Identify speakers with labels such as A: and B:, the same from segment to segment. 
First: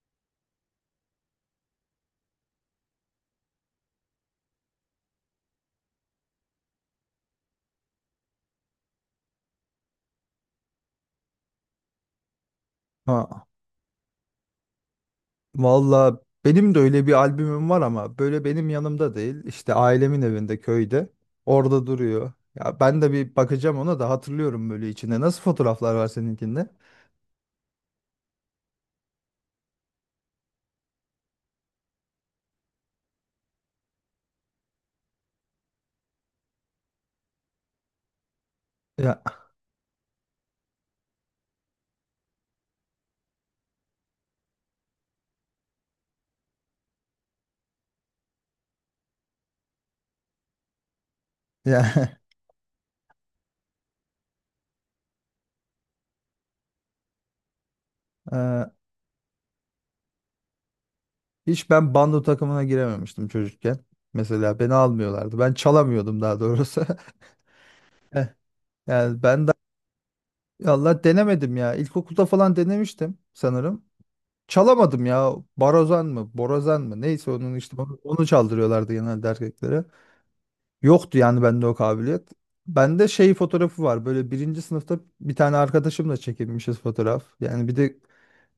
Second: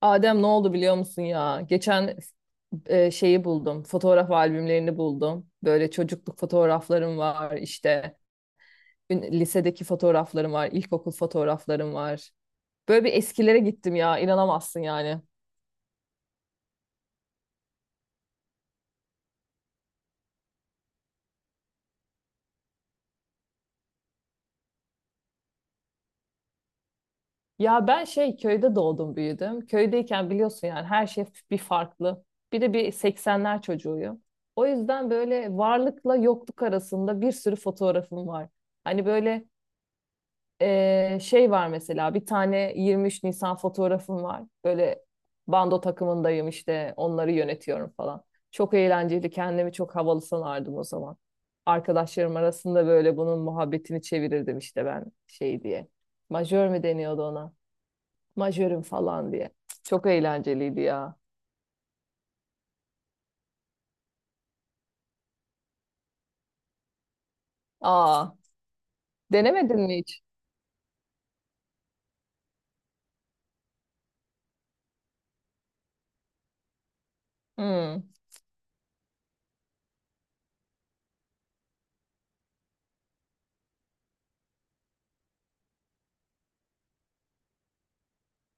A: Adem ne oldu biliyor musun ya? Geçen şeyi buldum. Fotoğraf albümlerini buldum. Böyle çocukluk fotoğraflarım var işte. Lisedeki fotoğraflarım var. İlkokul fotoğraflarım var. Böyle bir
B: Ha,
A: eskilere gittim ya. İnanamazsın yani.
B: valla benim de öyle bir albümüm var ama böyle benim yanımda değil. İşte ailemin evinde köyde. Orada duruyor. Ya ben de bir bakacağım ona da hatırlıyorum böyle içinde. Nasıl fotoğraflar var seninkinde?
A: Ya ben şey köyde doğdum büyüdüm. Köydeyken biliyorsun yani her şey bir farklı. Bir de bir 80'ler çocuğuyum. O yüzden böyle varlıkla yokluk arasında bir sürü fotoğrafım var. Hani
B: Ya,
A: böyle şey var mesela bir tane 23 Nisan fotoğrafım var. Böyle bando takımındayım işte onları yönetiyorum falan. Çok eğlenceli kendimi çok havalı sanardım o zaman.
B: ya,
A: Arkadaşlarım arasında böyle bunun muhabbetini çevirirdim işte ben şey diye. Majör mü deniyordu ona? Majörüm falan diye. Çok eğlenceliydi ya.
B: hiç ben bando takımına girememiştim çocukken. Mesela beni almıyorlardı. Ben çalamıyordum daha doğrusu. Eh,
A: Aa,
B: Yani ben de
A: denemedin mi hiç?
B: Allah denemedim ya. İlkokulda falan denemiştim sanırım. Çalamadım ya. Barozan mı? Borazan mı? Neyse onun işte onu,
A: Hmm,
B: onu çaldırıyorlardı genelde erkeklere. Yoktu yani bende o kabiliyet. Bende şey fotoğrafı var. Böyle birinci sınıfta bir tane arkadaşımla çekilmişiz fotoğraf. Yani bir de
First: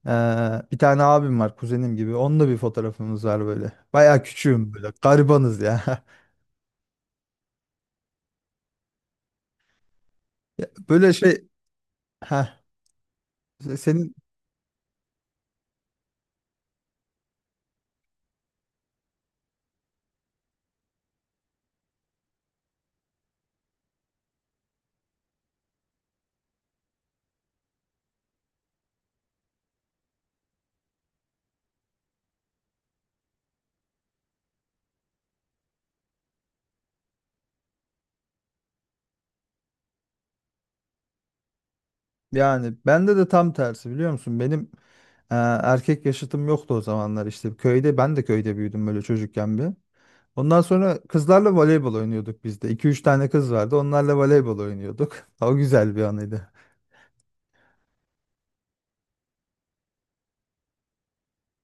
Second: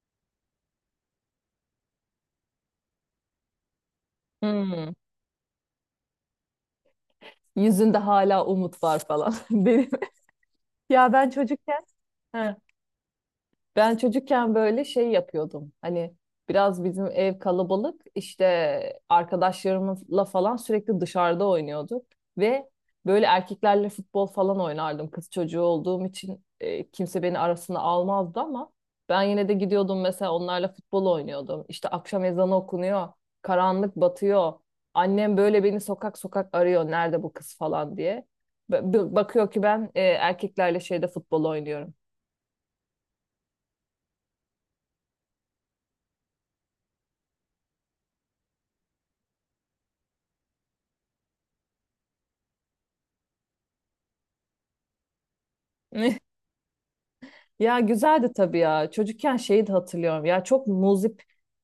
B: bir tane abim var kuzenim gibi. Onunla bir fotoğrafımız var böyle. Bayağı küçüğüm
A: hmm.
B: böyle. Garibanız ya.
A: Yüzünde hala umut var falan. Benim.
B: Ya Böyle
A: Ya ben
B: şey
A: çocukken He.
B: ha
A: Ben
B: senin
A: çocukken böyle şey yapıyordum. Hani biraz bizim ev kalabalık. İşte arkadaşlarımızla falan sürekli dışarıda oynuyorduk. Ve böyle erkeklerle futbol falan oynardım. Kız çocuğu olduğum için kimse beni arasına almazdı ama ben yine de gidiyordum mesela onlarla futbol oynuyordum. İşte akşam ezanı okunuyor. Karanlık batıyor. Annem böyle beni sokak sokak arıyor. Nerede bu kız falan diye. Bakıyor ki ben erkeklerle şeyde futbol oynuyorum.
B: yani bende de tam tersi biliyor musun? Benim eee, erkek yaşıtım yoktu o zamanlar işte. Köyde ben de köyde büyüdüm böyle çocukken bir. Ondan sonra kızlarla voleybol oynuyorduk biz de. 2 üç tane kız vardı. Onlarla voleybol oynuyorduk. O güzel bir anıydı.
A: Ya güzeldi tabii ya. Çocukken şeyi de hatırlıyorum. Ya çok muzip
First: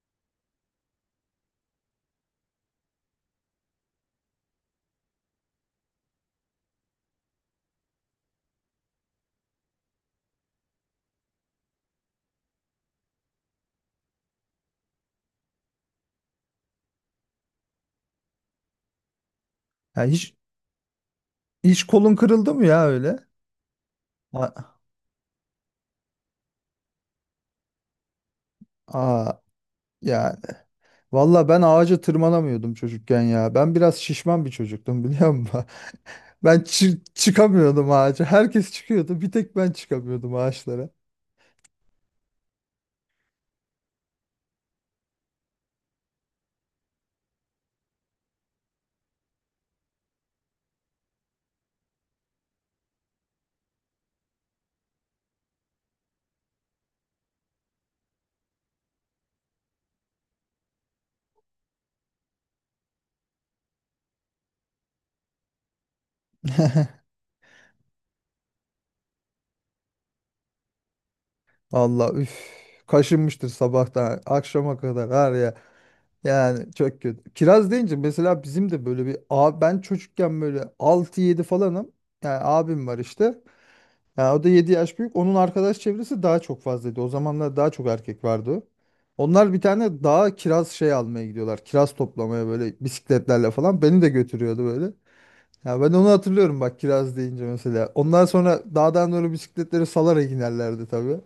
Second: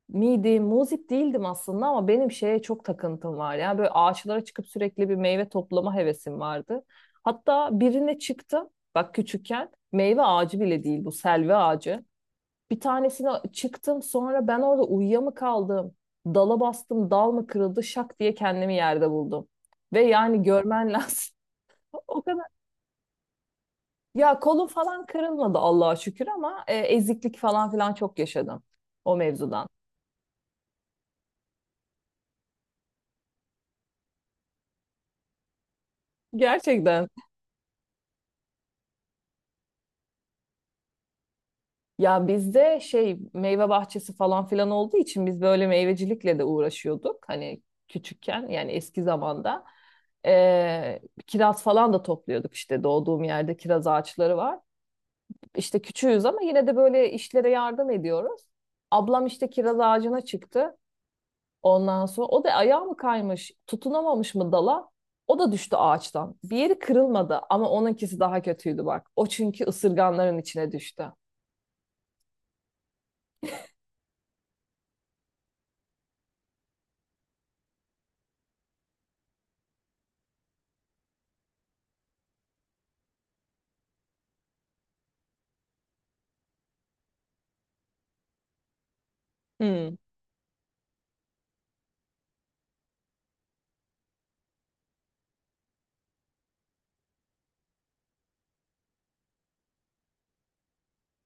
A: miydim? Muzip değildim aslında ama benim şeye çok takıntım var. Ya böyle ağaçlara çıkıp sürekli bir meyve toplama hevesim vardı. Hatta birine çıktım. Bak küçükken meyve ağacı bile değil bu selvi ağacı. Bir tanesine çıktım sonra ben orada uyuya mı kaldım? Dala bastım dal mı kırıldı şak diye kendimi yerde buldum. Ve
B: Ya hiç,
A: yani görmen lazım.
B: hiç kolun
A: O kadar
B: kırıldı mı ya öyle?
A: ya kolum
B: A-
A: falan kırılmadı Allah'a şükür ama eziklik falan filan çok yaşadım o
B: Aa,
A: mevzudan.
B: yani. Valla ben ağaca tırmanamıyordum çocukken ya. Ben biraz şişman bir çocuktum biliyor musun? Ben
A: Gerçekten.
B: çıkamıyordum ağaca. Herkes çıkıyordu. Bir tek ben çıkamıyordum ağaçlara.
A: Ya bizde şey meyve bahçesi falan filan olduğu için biz böyle meyvecilikle de uğraşıyorduk. Hani küçükken yani eski zamanda. E, Kiraz falan da topluyorduk işte doğduğum yerde kiraz ağaçları var. İşte küçüğüz ama yine de böyle işlere yardım ediyoruz. Ablam işte kiraz ağacına çıktı. Ondan sonra o da ayağı mı kaymış, tutunamamış mı dala? O da düştü ağaçtan. Bir yeri kırılmadı ama onunkisi daha kötüydü bak. O çünkü ısırganların içine düştü.
B: Valla üf. Kaşınmıştır sabahtan akşama kadar var ya. Yani çok kötü. Kiraz deyince mesela bizim de böyle bir abi ben çocukken böyle altı yedi falanım. Yani abim var işte. Ya o da 7 yaş büyük. Onun arkadaş çevresi daha çok fazlaydı. O zamanlar daha çok erkek vardı. Onlar bir
A: Hmm.
B: tane dağa kiraz şey almaya gidiyorlar. Kiraz toplamaya böyle bisikletlerle falan. Beni de götürüyordu böyle. Ya ben onu hatırlıyorum bak kiraz deyince mesela. Ondan sonra dağdan doğru bisikletleri salarak inerlerdi tabii.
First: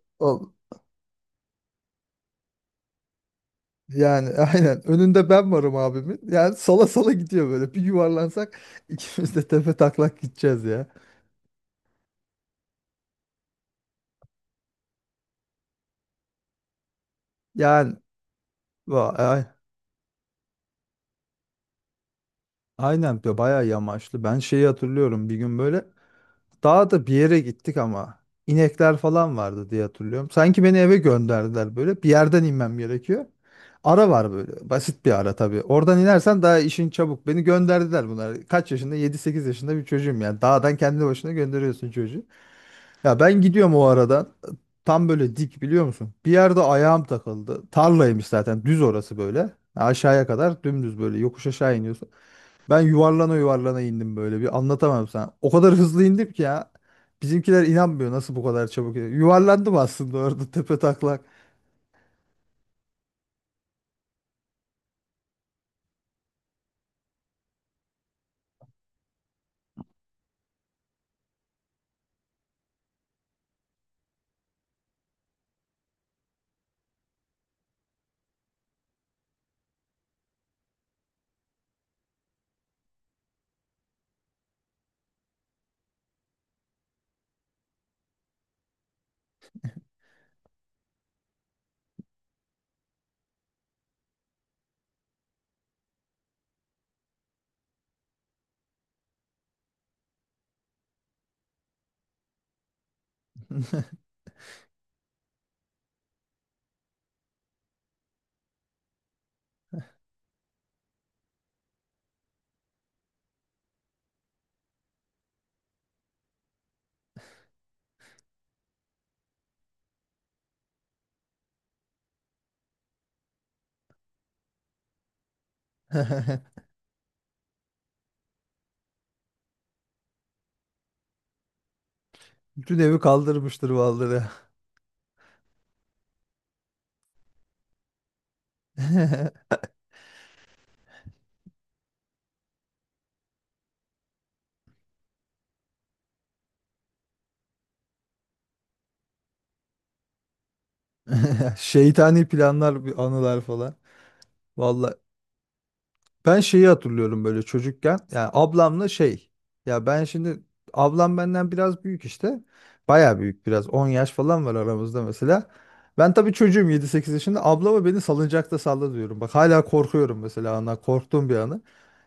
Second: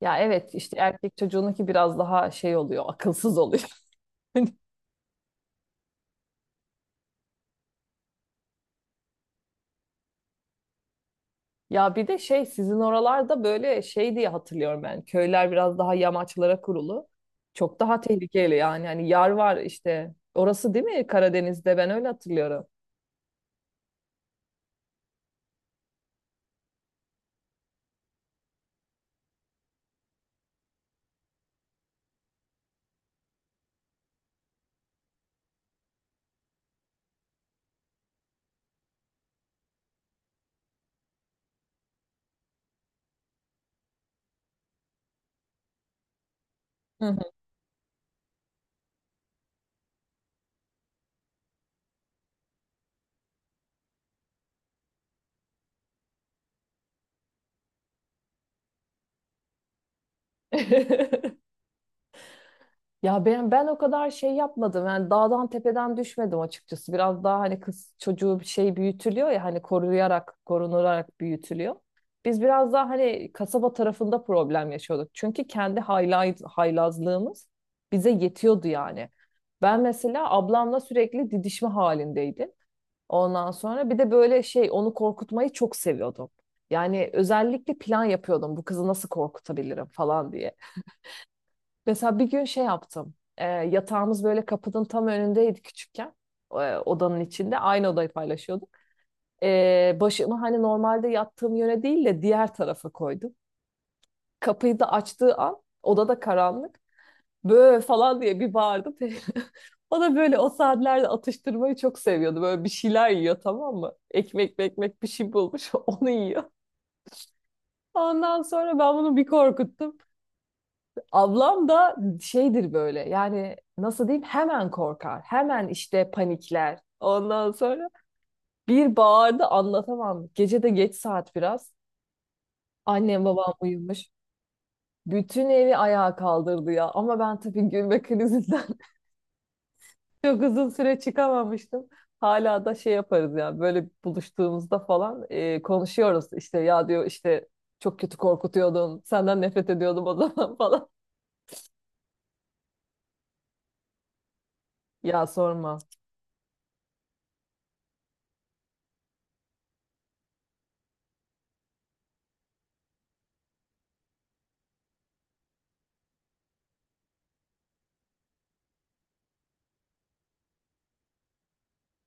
A: Ya
B: O,
A: evet işte erkek çocuğununki biraz daha şey oluyor, akılsız oluyor.
B: yani aynen. Önünde ben varım abimin. Yani sala sala gidiyor böyle. Bir yuvarlansak ikimiz de tepe taklak gideceğiz ya.
A: Ya bir de şey sizin oralarda böyle şey diye hatırlıyorum ben. Köyler biraz daha yamaçlara kurulu. Çok
B: Yani
A: daha tehlikeli yani. Hani
B: va-
A: yar
B: ay-
A: var işte. Orası değil mi Karadeniz'de? Ben öyle hatırlıyorum.
B: aynen diyor, bayağı yamaçlı. Ben şeyi hatırlıyorum bir gün böyle. Daha da bir yere gittik ama inekler falan vardı diye hatırlıyorum. Sanki beni eve gönderdiler böyle. Bir yerden inmem gerekiyor. Ara var böyle. Basit bir ara tabii. Oradan inersen daha işin çabuk. Beni gönderdiler bunlar. Kaç yaşında? 7-8 yaşında bir çocuğum yani. Dağdan kendi başına gönderiyorsun çocuğu. Ya ben gidiyorum o aradan. Tam böyle dik biliyor musun? Bir yerde ayağım
A: Hı
B: takıldı. Tarlaymış zaten. Düz orası böyle. Aşağıya kadar dümdüz böyle yokuş aşağı iniyorsun. Ben yuvarlana yuvarlana indim böyle bir anlatamam sana. O kadar hızlı indim ki ya. Bizimkiler inanmıyor nasıl bu kadar çabuk. Yuvarlandım aslında orada tepe taklak.
A: hı. Ya ben o kadar şey yapmadım. Yani dağdan tepeden düşmedim açıkçası. Biraz daha hani kız çocuğu bir şey büyütülüyor ya hani koruyarak, korunularak büyütülüyor. Biz biraz daha hani kasaba tarafında problem yaşıyorduk. Çünkü kendi haylazlığımız bize yetiyordu yani. Ben mesela ablamla sürekli didişme halindeydim. Ondan sonra bir de böyle şey onu korkutmayı çok seviyordum. Yani özellikle plan yapıyordum bu kızı nasıl korkutabilirim falan diye. Mesela bir gün şey yaptım. Yatağımız böyle kapının tam önündeydi küçükken. Odanın içinde. Aynı odayı paylaşıyorduk. Başımı hani normalde yattığım yöne değil de diğer tarafa koydum. Kapıyı da açtığı an odada karanlık. Böyle falan diye bir bağırdı. O da böyle o saatlerde atıştırmayı çok seviyordu. Böyle bir şeyler yiyor tamam mı? Ekmek ekmek bir şey bulmuş onu yiyor. Ondan sonra ben bunu bir korkuttum. Ablam da şeydir böyle yani nasıl diyeyim hemen korkar. Hemen işte panikler. Ondan sonra bir bağırdı anlatamam. Gece de geç saat biraz.
B: Bütün evi
A: Annem babam
B: kaldırmıştır
A: uyumuş.
B: vallahi.
A: Bütün evi ayağa kaldırdı ya. Ama ben tabii gülme krizinden çok uzun süre çıkamamıştım. Hala da şey yaparız ya böyle buluştuğumuzda falan konuşuyoruz. İşte ya diyor işte çok kötü korkutuyordun. Senden nefret ediyordum o zaman falan.
B: Şeytani planlar, bir anılar falan. Vallahi
A: Ya sorma.
B: ben şeyi hatırlıyorum böyle çocukken. Yani ablamla şey. Ya ben şimdi ablam benden biraz büyük işte. Baya büyük biraz. 10 yaş falan var aramızda mesela. Ben tabii çocuğum 7-8 yaşında. Ablama beni salıncakta salla diyorum. Bak hala korkuyorum mesela ana. Korktuğum bir anı.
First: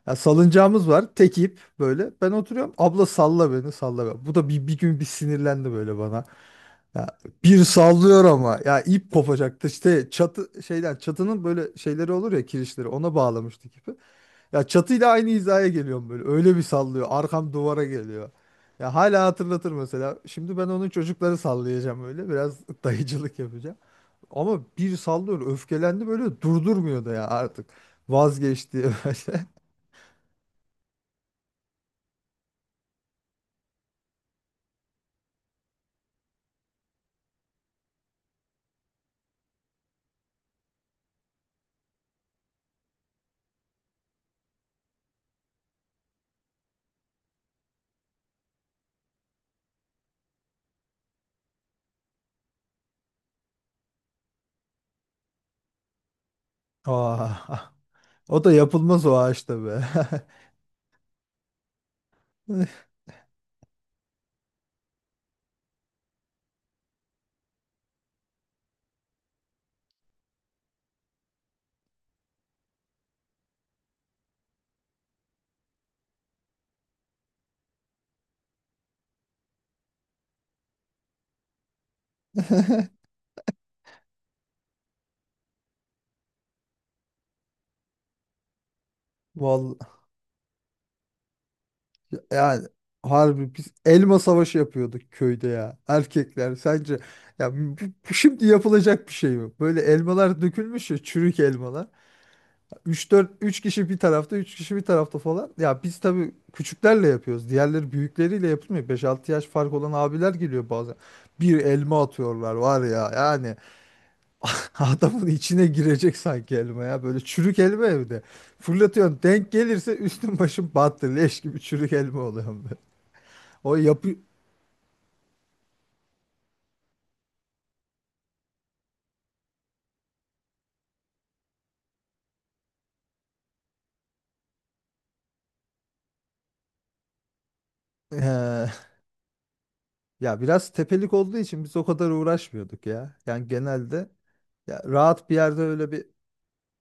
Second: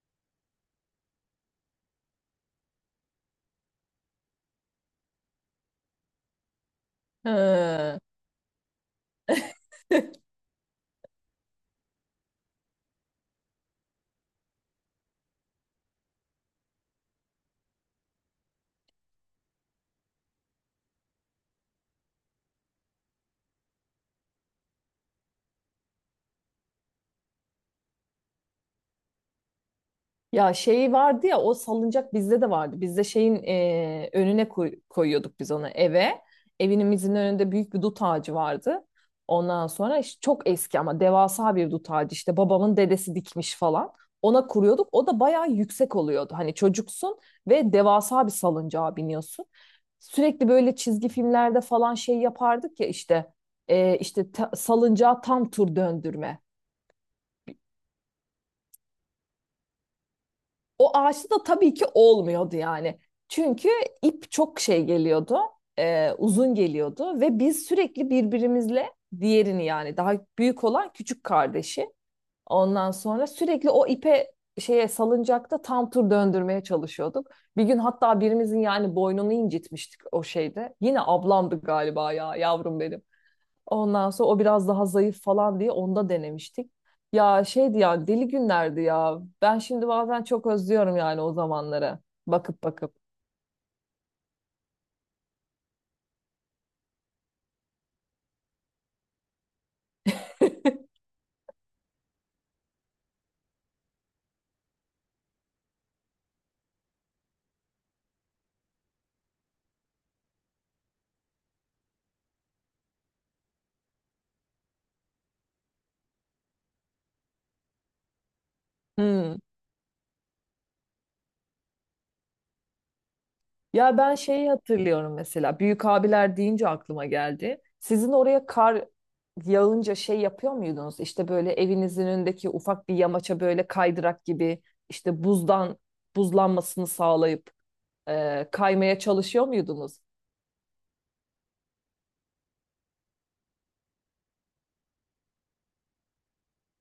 B: Ya salıncağımız var. Tek ip böyle. Ben oturuyorum. Abla salla beni, salla beni. Bu da bir gün bir sinirlendi böyle bana. Ya bir
A: He.
B: sallıyor ama ya ip kopacaktı işte çatı şeyden çatının böyle şeyleri olur ya, kirişleri ona bağlamıştık ipi. Ya çatıyla aynı hizaya geliyorum böyle. Öyle bir sallıyor. Arkam duvara geliyor. Ya hala hatırlatır mesela. Şimdi ben onun çocukları sallayacağım öyle. Biraz dayıcılık yapacağım. Ama bir sallıyor. Öfkelendi böyle, durdurmuyor da ya artık. Vazgeçti böyle.
A: Ya şey vardı ya o salıncak bizde de vardı. Bizde şeyin önüne koyuyorduk biz onu eve. Evimizin önünde büyük bir dut ağacı vardı. Ondan sonra işte çok eski ama devasa bir dut ağacı işte babamın dedesi dikmiş falan. Ona kuruyorduk. O da bayağı yüksek oluyordu. Hani çocuksun ve devasa bir salıncağa biniyorsun. Sürekli böyle çizgi filmlerde falan şey yapardık ya işte işte salıncağa tam tur döndürme.
B: Aa, o da yapılmaz o ağaçta be.
A: O ağaçta da tabii ki olmuyordu yani. Çünkü ip çok şey geliyordu, uzun geliyordu ve biz sürekli birbirimizle diğerini yani daha büyük olan küçük kardeşi ondan sonra sürekli o ipe şeye salıncakta tam tur döndürmeye çalışıyorduk. Bir gün hatta birimizin yani boynunu incitmiştik o şeyde. Yine ablamdı galiba ya yavrum benim. Ondan sonra o biraz daha zayıf falan diye onda denemiştik. Ya şeydi ya deli günlerdi ya. Ben
B: Vallahi
A: şimdi bazen çok özlüyorum yani o zamanları. Bakıp
B: yani
A: bakıp.
B: harbi biz elma savaşı yapıyorduk köyde ya. Erkekler sence ya bu şimdi yapılacak bir şey mi? Böyle elmalar dökülmüş ya, çürük elmalar. Üç dört, üç kişi bir tarafta 3 kişi bir tarafta falan. Ya biz tabii küçüklerle yapıyoruz. Diğerleri büyükleriyle yapılmıyor. 5-6 yaş fark olan abiler geliyor bazen. Bir elma atıyorlar var ya yani adamın içine girecek sanki elma ya. Böyle çürük elma evde. Fırlatıyorsun,
A: Hmm.
B: denk gelirse üstün başın battı. Leş gibi çürük elma oluyor böyle. O
A: Ya
B: yapı
A: ben şeyi hatırlıyorum mesela. Büyük abiler deyince aklıma geldi. Sizin oraya kar yağınca şey yapıyor muydunuz? İşte böyle evinizin önündeki ufak bir yamaça böyle kaydırak gibi işte buzdan buzlanmasını sağlayıp
B: Eee,
A: kaymaya çalışıyor muydunuz?
B: ya biraz tepelik olduğu için biz o kadar uğraşmıyorduk ya. Yani genelde ya rahat bir yerde öyle bir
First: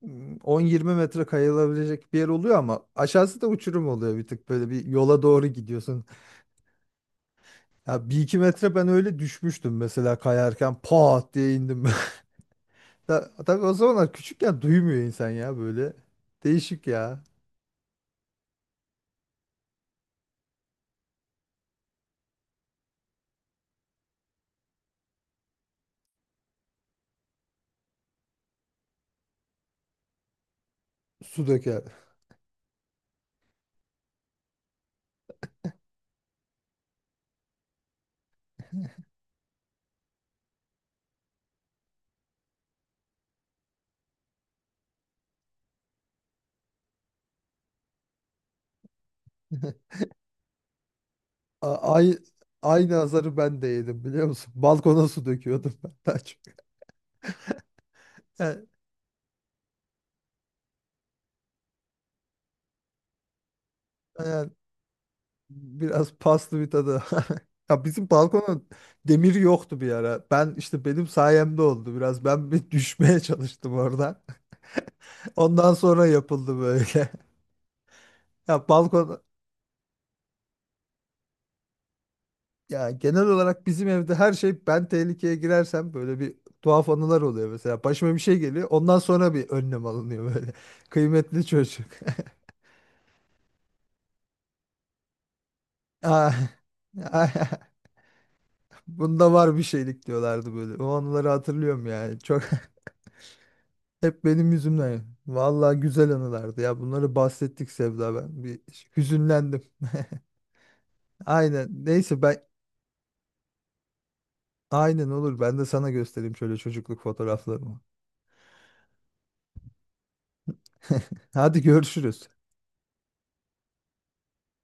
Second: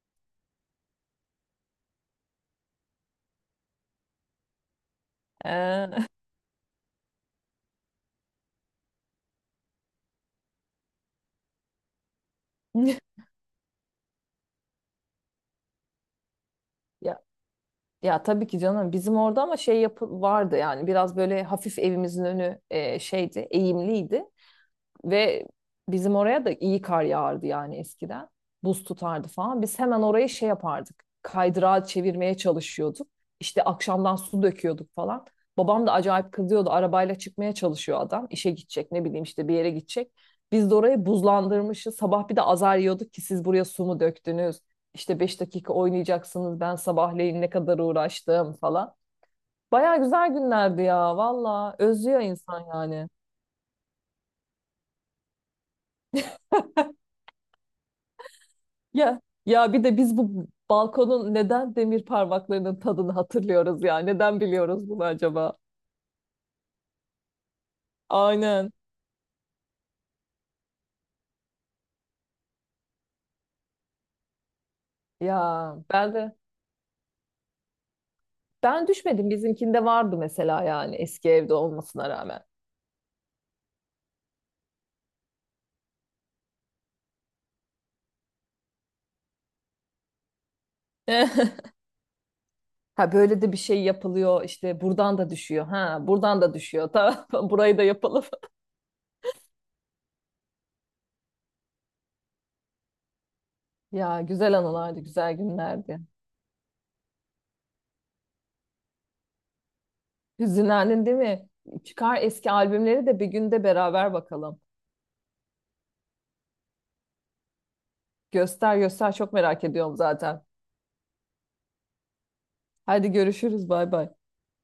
B: 10-20 metre kayılabilecek bir yer oluyor ama aşağısı da uçurum oluyor, bir tık böyle bir yola doğru
A: Ee,
B: gidiyorsun. Ya 1-2 metre ben öyle düşmüştüm mesela kayarken, pat diye indim. Tabii o zamanlar küçükken duymuyor insan ya böyle. Değişik
A: Ya
B: ya.
A: Ya tabii ki canım bizim orada ama şey yapı vardı yani biraz böyle hafif evimizin önü şeydi eğimliydi. Ve bizim oraya da iyi kar yağardı yani eskiden. Buz tutardı falan. Biz hemen orayı şey yapardık.
B: Su
A: Kaydırağı
B: döker.
A: çevirmeye çalışıyorduk. İşte akşamdan su döküyorduk falan. Babam da acayip kızıyordu. Arabayla çıkmaya çalışıyor adam. İşe gidecek ne bileyim işte bir yere gidecek. Biz de orayı buzlandırmışız. Sabah bir de azar yiyorduk ki siz buraya su mu döktünüz? İşte 5 dakika oynayacaksınız. Ben sabahleyin ne kadar uğraştım falan. Baya güzel günlerdi ya valla.
B: Ay,
A: Özlüyor insan
B: aynı
A: yani.
B: azarı ben de yedim biliyor musun? Balkona su döküyordum ben daha çok. Yani,
A: Ya ya bir de biz bu balkonun neden demir parmaklarının tadını hatırlıyoruz ya? Neden biliyoruz bunu acaba?
B: biraz paslı bir tadı. Ya bizim balkona
A: Aynen.
B: demir yoktu bir ara. Ben işte benim sayemde oldu biraz. Ben bir düşmeye çalıştım orada. Ondan
A: Ya
B: sonra
A: ben de
B: yapıldı böyle. Ya
A: ben
B: balkon
A: düşmedim. Bizimkinde vardı mesela yani eski evde olmasına rağmen.
B: ya genel olarak bizim evde her şey ben tehlikeye girersem böyle bir tuhaf anılar oluyor mesela. Başıma bir şey geliyor. Ondan sonra bir önlem alınıyor böyle. Kıymetli çocuk.
A: Ha böyle de bir şey yapılıyor işte buradan da düşüyor. Ha
B: Ah,
A: buradan da düşüyor. Tamam
B: ah,
A: burayı da yapalım.
B: bunda var bir şeylik diyorlardı böyle. O anıları hatırlıyorum yani.
A: Ya
B: Hep benim
A: güzel anılardı,
B: yüzümden.
A: güzel
B: Vallahi
A: günlerdi.
B: güzel anılardı ya. Bunları bahsettik Sevda, ben bir hüzünlendim.
A: Hüzünlendin değil mi?
B: Aynen.
A: Çıkar
B: Neyse ben,
A: eski albümleri de bir günde beraber bakalım.
B: aynen olur. Ben de sana göstereyim şöyle çocukluk fotoğraflarımı.
A: Göster göster çok merak ediyorum zaten.
B: Hadi görüşürüz.
A: Hadi görüşürüz. Bay bay.